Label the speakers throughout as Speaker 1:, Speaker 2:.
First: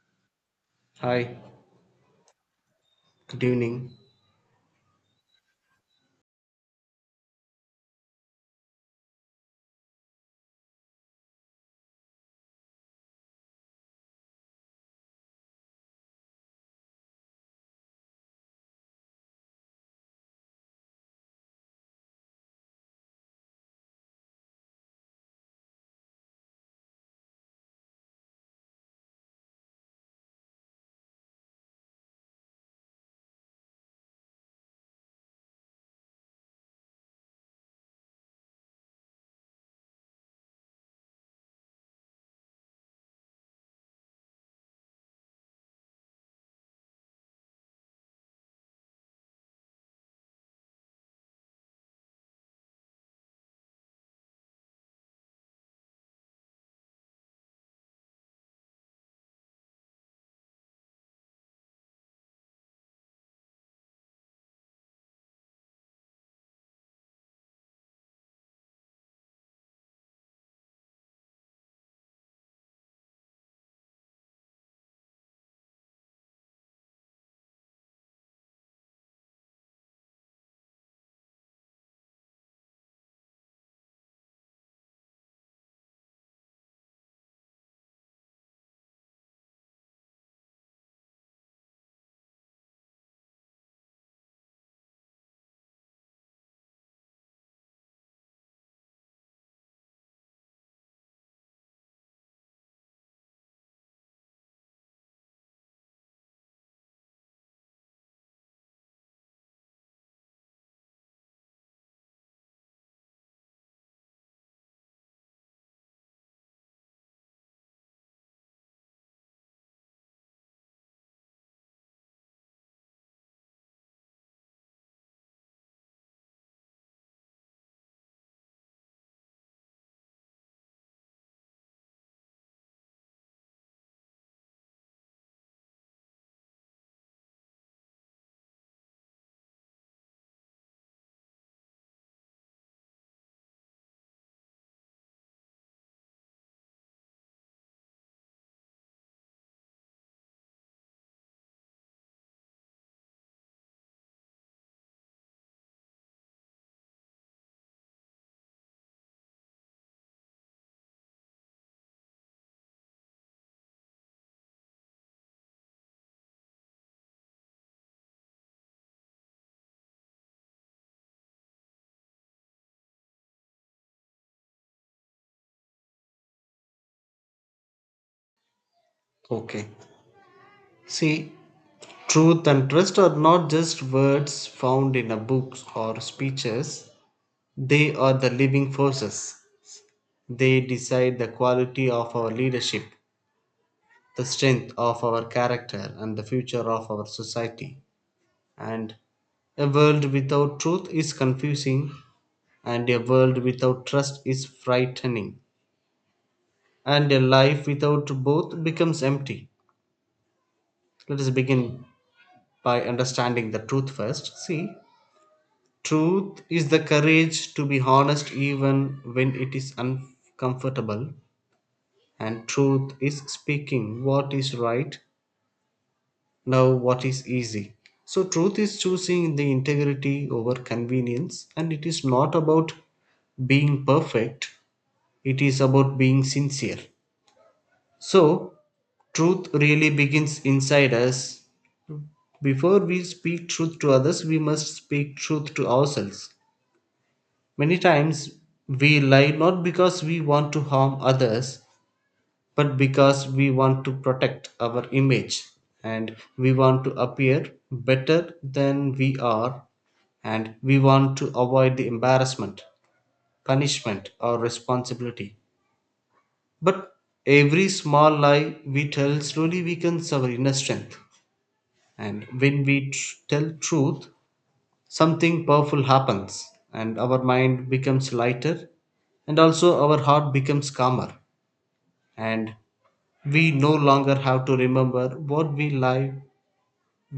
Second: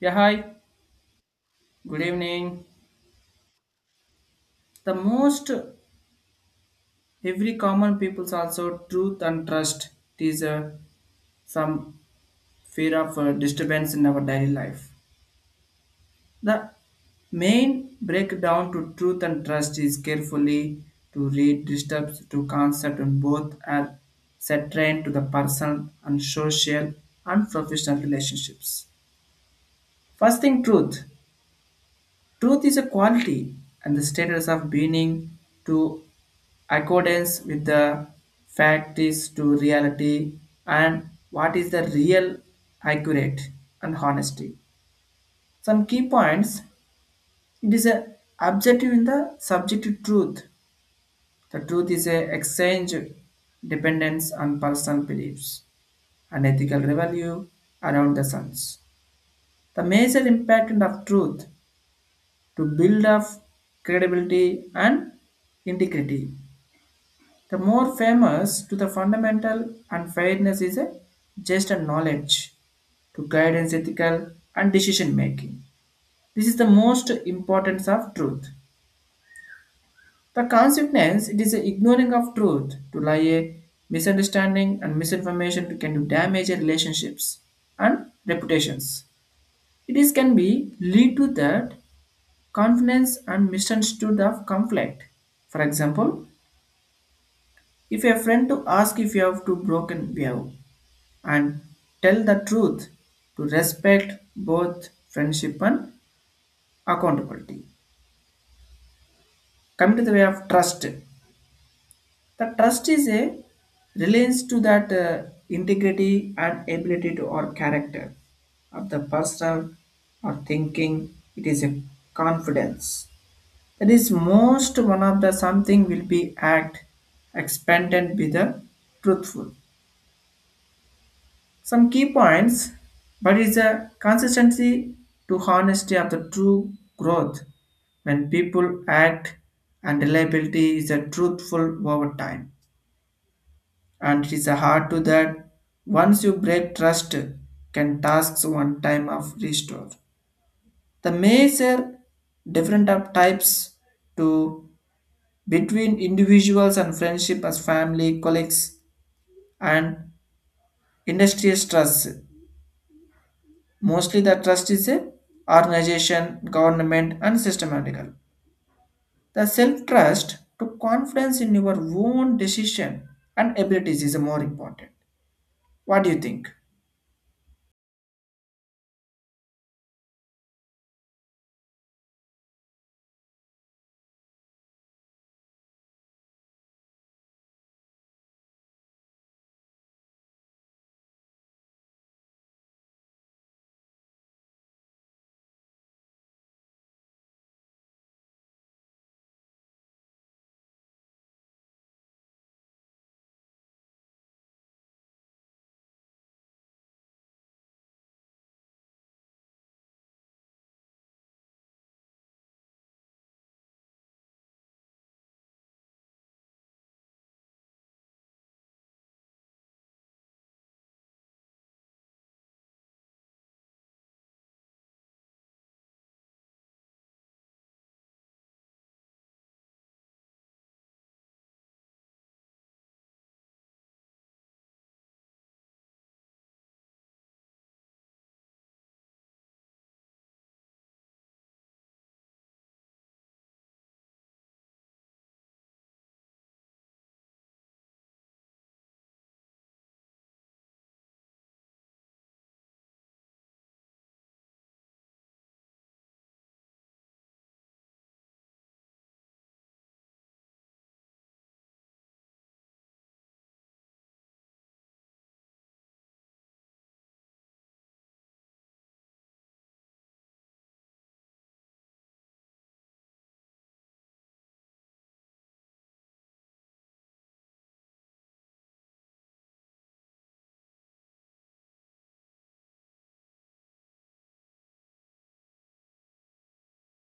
Speaker 1: Yeah, hi.
Speaker 2: Hi,
Speaker 1: Good evening.
Speaker 2: good evening.
Speaker 1: The most every common people's also truth and trust. It is some fear of disturbance in our daily life. The main breakdown to truth and trust is carefully to read disturbs to concept and both are set trained to the person and social and professional relationships. First thing, truth. Truth is a quality and the status of being to accordance with the fact is to reality and what is the real accurate and honesty, some key points. It is a objective in the subjective truth. The truth is a exchange dependence on personal beliefs and ethical value around the suns. The major impact of truth to build up credibility and integrity. The more famous to the fundamental unfairness is a just a knowledge to guidance ethical and decision making. This is the most importance of truth. The consequence it is the ignoring of truth to lie a misunderstanding and misinformation can do damage in relationships and reputations. It is can be lead to that confidence and misunderstood of conflict. For example, if a friend to ask if you have to broken behave and tell the truth to respect both friendship and accountability. Coming to the way of trust, the trust is a relates to that integrity and ability to or character of the person or thinking. It is a confidence that is most one of the something will be act expanded with the truthful, some key points, but is a consistency to honesty of the true growth when people act and reliability is a truthful over time. And it is a hard to that once you break trust can tasks one time of restore. The major different of types to between individuals and friendship as family, colleagues and industrial stress. Mostly the trust is a organization, government, and systematical. The self-trust to confidence in your own decision and abilities is more important. What do you think?
Speaker 2: Okay. See, truth and trust are not just words found in a books or speeches. They are the living forces. They decide the quality of our leadership, the strength of our character, and the future of our society. And a world without truth is confusing, and a world without trust is frightening, and a life without both becomes empty. Let us begin by understanding the truth first. See, truth is the courage to be honest even when it is uncomfortable, and truth is speaking what is right, now what is easy. So, truth is choosing the integrity over convenience, and it is not about being perfect, it is about being sincere. So, truth really begins inside us. Before we speak truth to others, we must speak truth to ourselves. Many times we lie not because we want to harm others, but because we want to protect our image, and we want to appear better than we are, and we want to avoid the embarrassment, punishment, or responsibility. But every small lie we tell slowly weakens our inner strength, and when we tell truth, something powerful happens and our mind becomes lighter and also our heart becomes calmer and we no longer have to remember what we lie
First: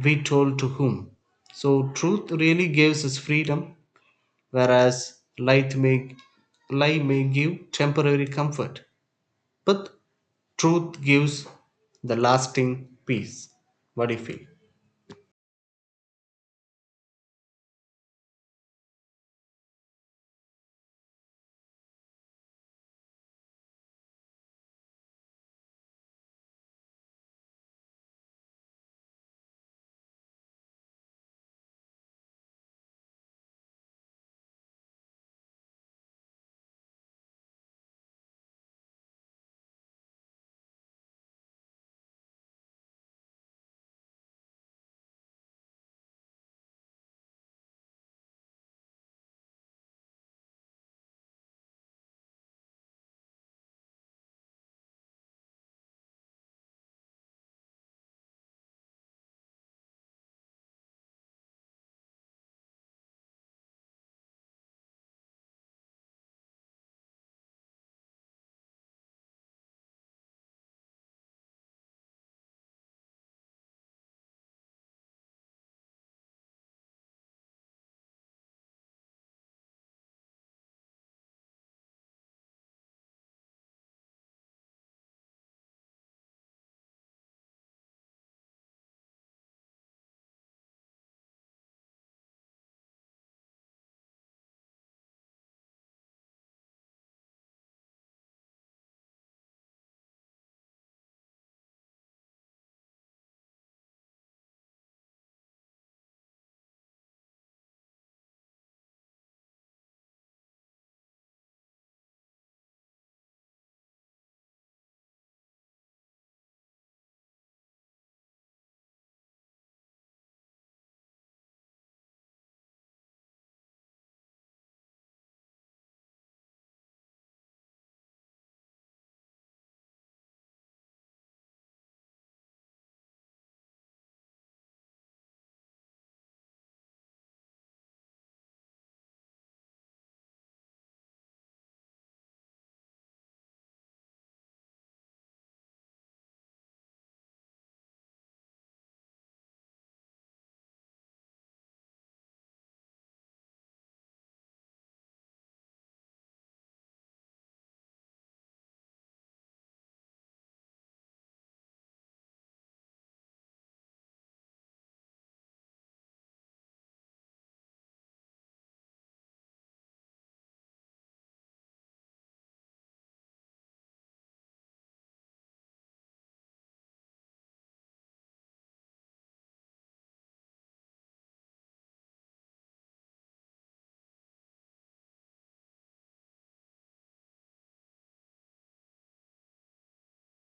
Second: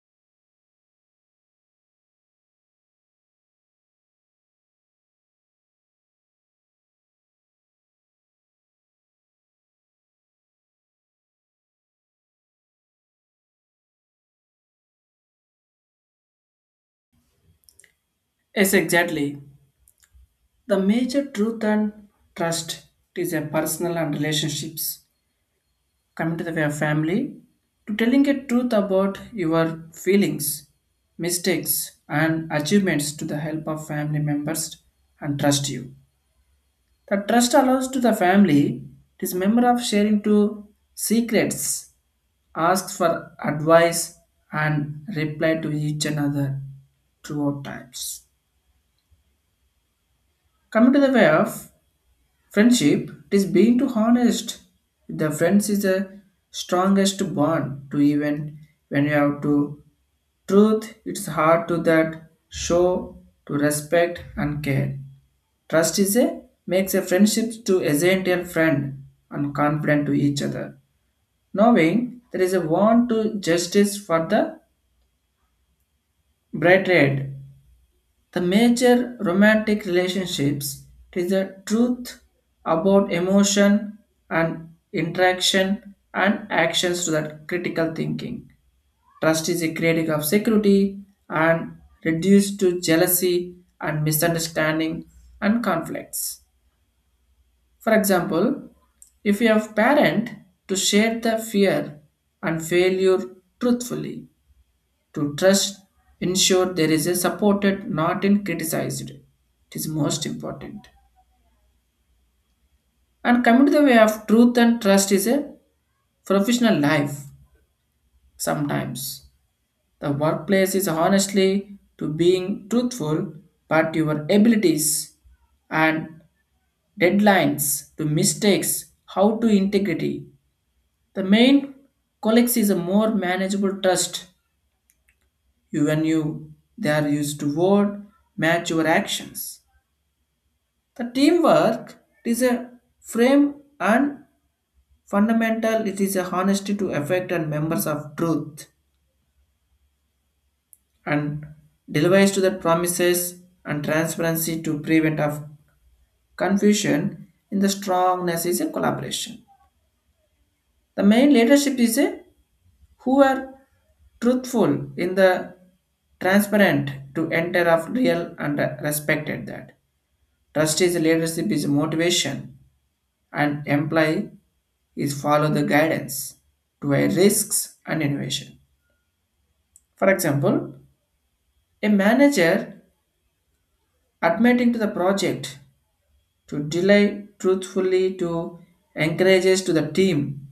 Speaker 2: we told to whom. So truth really gives us freedom, whereas light may, lie may give temporary comfort, but truth gives the lasting peace. What do you feel?
Speaker 1: Yes, exactly. The major truth and trust is a personal and relationships. Coming to the way of family, to telling a truth about your feelings, mistakes, and achievements to the help of family members and trust you. The trust allows to the family, it is member of sharing to secrets, asks for advice and reply to each another throughout times. Coming to the way of friendship, it is being too honest. The friends is the strongest bond to even when you have to truth, it's hard to that show to respect and care. Trust is a makes a friendship to essential friend and confident to each other, knowing there is a want to justice for the bright red. The major romantic relationships is the truth about emotion and interaction and actions to that critical thinking. Trust is a critic of security and reduced to jealousy and misunderstanding and conflicts. For example, if you have parent to share the fear and failure truthfully. To trust, ensure there is a supported, not in criticized. It is most important. And coming to the way of truth and trust is a professional life. Sometimes the workplace is honestly to being truthful, but your abilities and deadlines to mistakes, how to integrity. The main colleagues is a more manageable trust. You when you they are used to word match your actions. The teamwork is a frame and fundamental it is a honesty to affect and members of truth and deliveries to the promises and transparency to prevent of confusion in the strongness is a collaboration. The main leadership is a who are truthful in the transparent to enter of real and respected that. Trust is leadership is motivation and employ is follow the guidance to a risks and innovation. For example, a manager admitting to the project to delay truthfully to encourages to the team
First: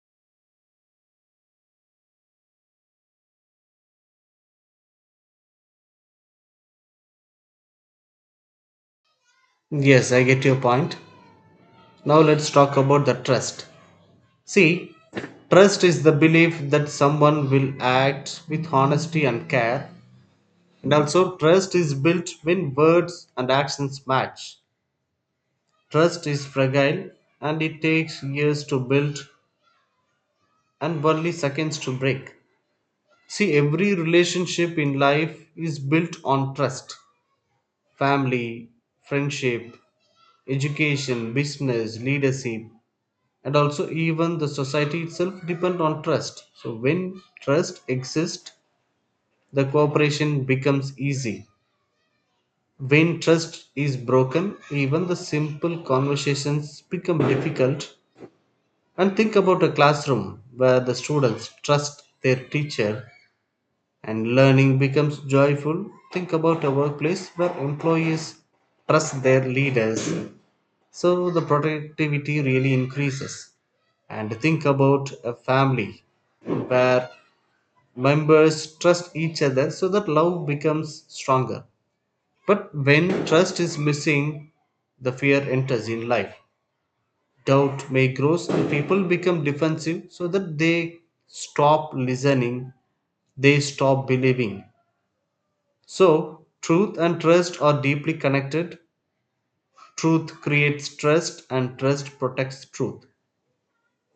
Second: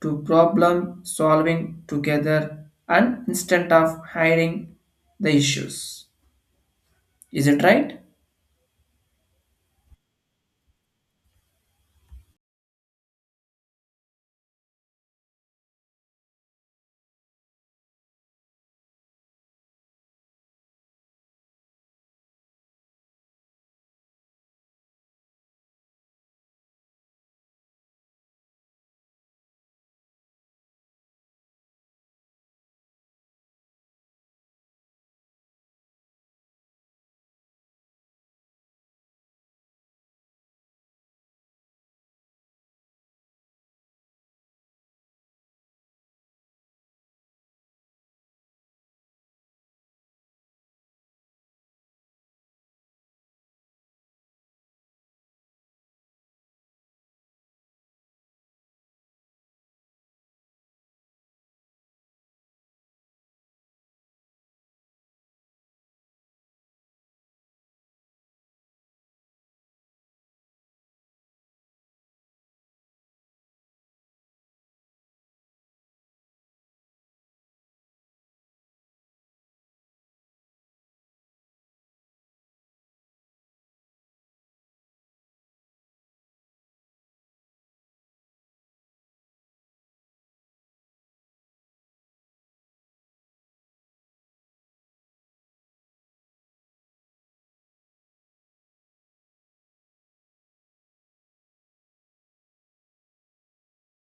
Speaker 1: to problem solving together and instead of hiding the issues. Is it right?
Speaker 2: Yes, I get your point. Now let's talk about the trust. See, trust is the belief that someone will act with honesty and care. And also, trust is built when words and actions match. Trust is fragile and it takes years to build and only seconds to break. See, every relationship in life is built on trust: family, friendship, education, business, leadership, and also even the society itself depend on trust. So, when trust exists, the cooperation becomes easy. When trust is broken, even the simple conversations become difficult. And think about a classroom where the students trust their teacher and learning becomes joyful. Think about a workplace where employees trust their leaders. So the productivity really increases. And think about a family where members trust each other so that love becomes stronger. But when trust is missing, the fear enters in life. Doubt may grow, and people become defensive so that they stop listening, they stop believing. So, truth and trust are deeply connected. Truth creates trust, and trust protects truth.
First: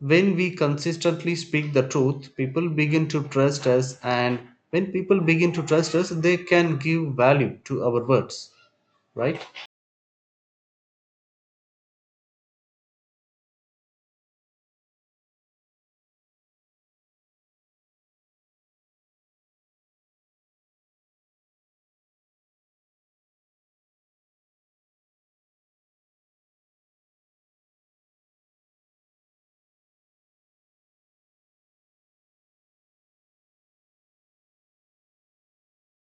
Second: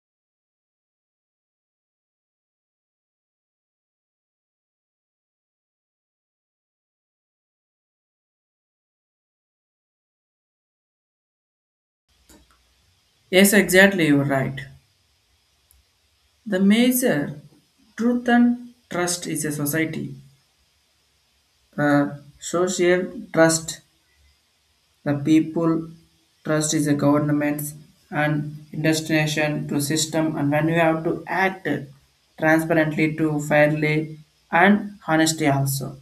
Speaker 2: When we consistently speak the truth, people begin to trust us, and when people begin to trust us, they can give value to our words, right?
Speaker 1: Yes, exactly, you're right. The major truth and trust is a society. The social trust. The people trust is the governments and destination to system and when you have to act transparently to fairly and honesty also.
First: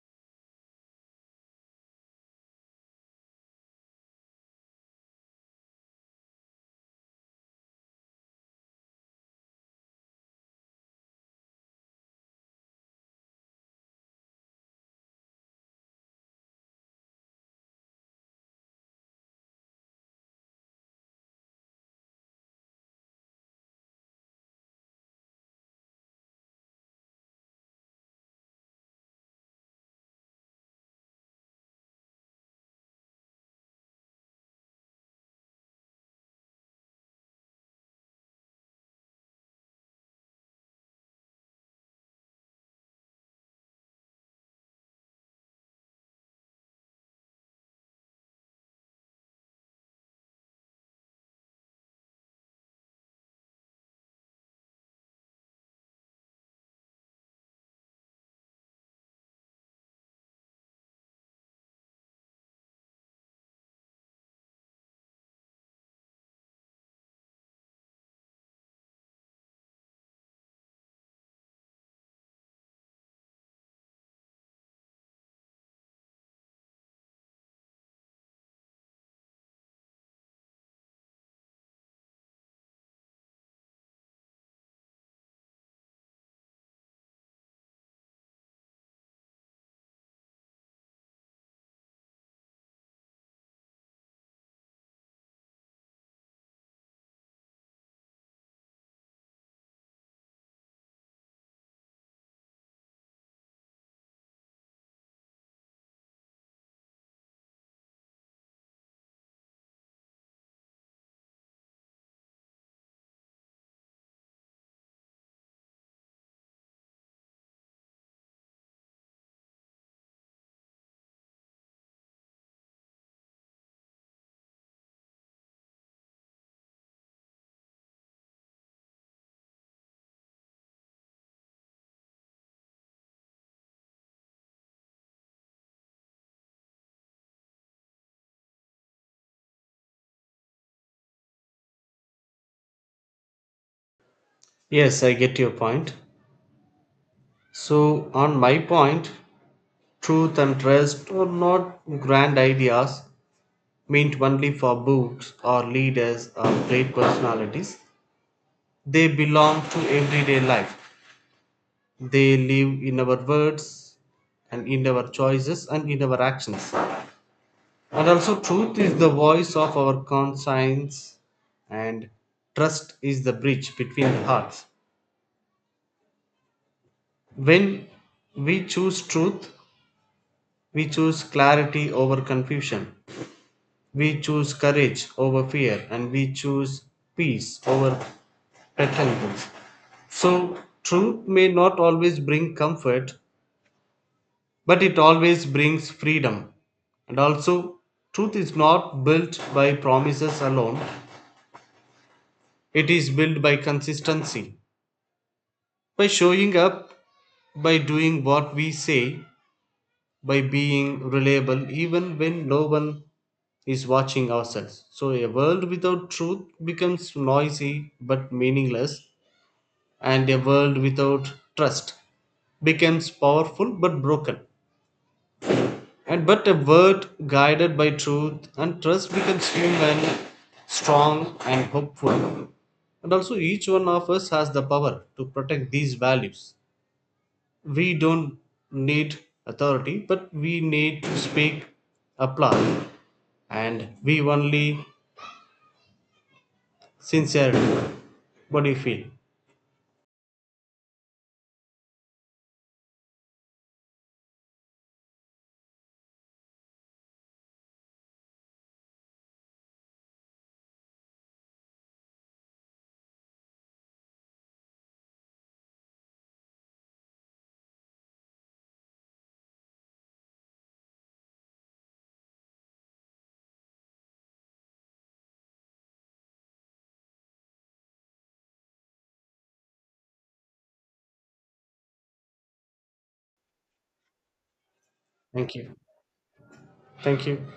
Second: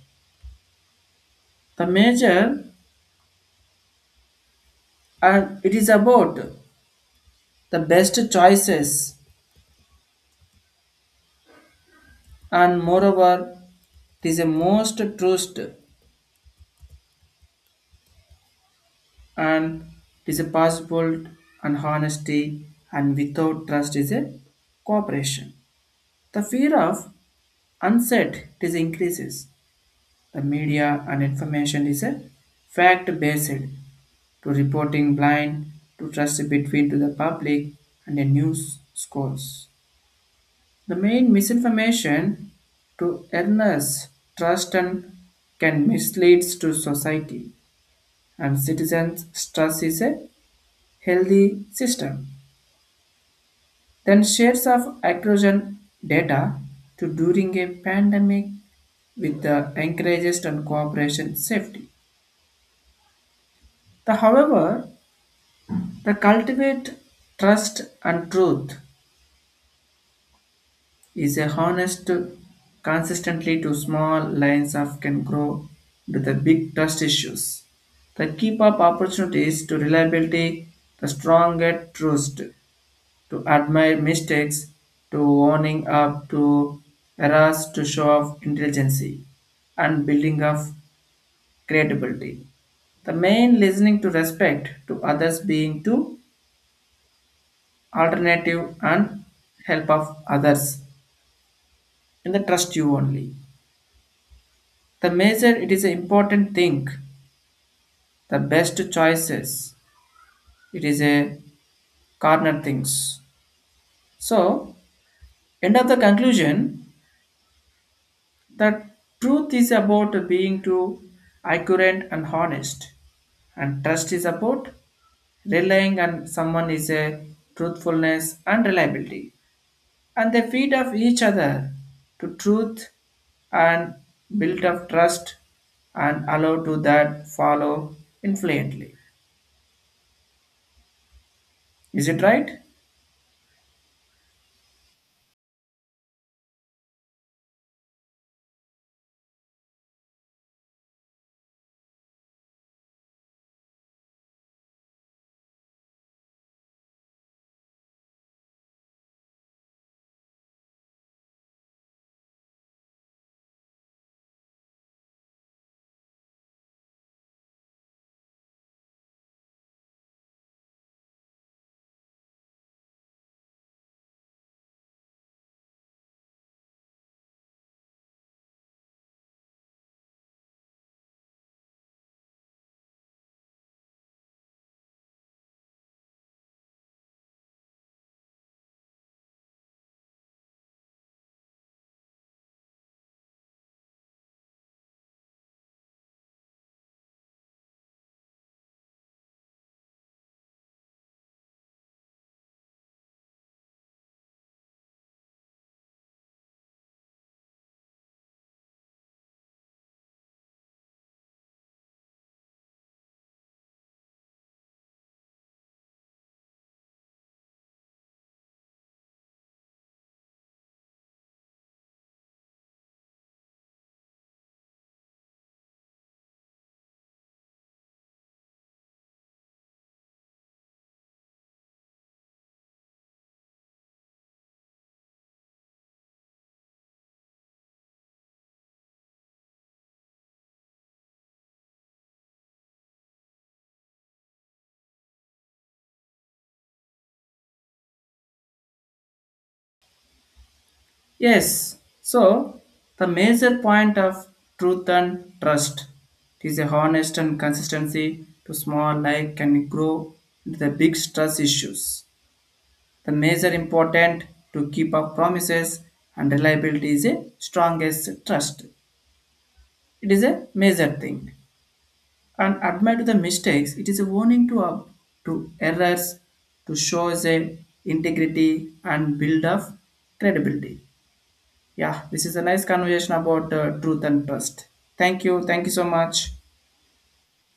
Speaker 1: The major and it is about the best choices and moreover it is a most trust and it is a possible and honesty and without trust is a cooperation. The fear of unset it is increases. The media and information is a fact-based to reporting blind to trust between to the public and the news scores. The main misinformation to earnest trust and can mislead to society and citizens trust is a healthy system. Then shares of accurate data to during a pandemic with the encourages and cooperation safety. The, however, the cultivate trust and truth is a honest consistently to small lines of can grow to the big trust issues. The keep up opportunities to reliability, the stronger trust to admire mistakes, to owning up to errors to show of intelligence and building of credibility. The main listening to respect to others being to alternative and help of others in the trust you only the major it is an important thing, the best choices, it is a corner things. So, end of the conclusion, the truth is about being too accurate and honest and trust is about relying on someone is a truthfulness and reliability and they feed off each other to truth and build up trust and allow to that follow influently. Is it right?
Speaker 2: Yes, I get your point. So, on my point, truth and trust are not grand ideas meant only for books or leaders or great personalities. They belong to everyday life. They live in our words and in our choices and in our actions. And also, truth is the voice of our conscience, and trust is the bridge between the hearts. When we choose truth, we choose clarity over confusion. We choose courage over fear, and we choose peace over pretenders. So, truth may not always bring comfort, but it always brings freedom. And also, truth is not built by promises alone, it is built by consistency, by showing up, by doing what we say, by being reliable even when no one is watching ourselves. So, a world without truth becomes noisy but meaningless, and a world without trust becomes powerful but broken. And but a world guided by truth and trust becomes human, strong, and hopeful. And also, each one of us has the power to protect these values. We don't need authority, but we need to speak, applaud, and we only sincerely body feel.
Speaker 1: Yes. So the major point of truth and trust is a honest and consistency to small life can grow into the big stress issues. The major important to keep up promises and reliability is a strongest trust. It is a major thing. And admit the mistakes. It is a warning to up to errors to show the integrity and build of credibility. Yeah, this is a nice conversation about truth and trust. Thank you.
Speaker 2: Thank
Speaker 1: Thank you
Speaker 2: you.
Speaker 1: so much.
Speaker 2: Thank you.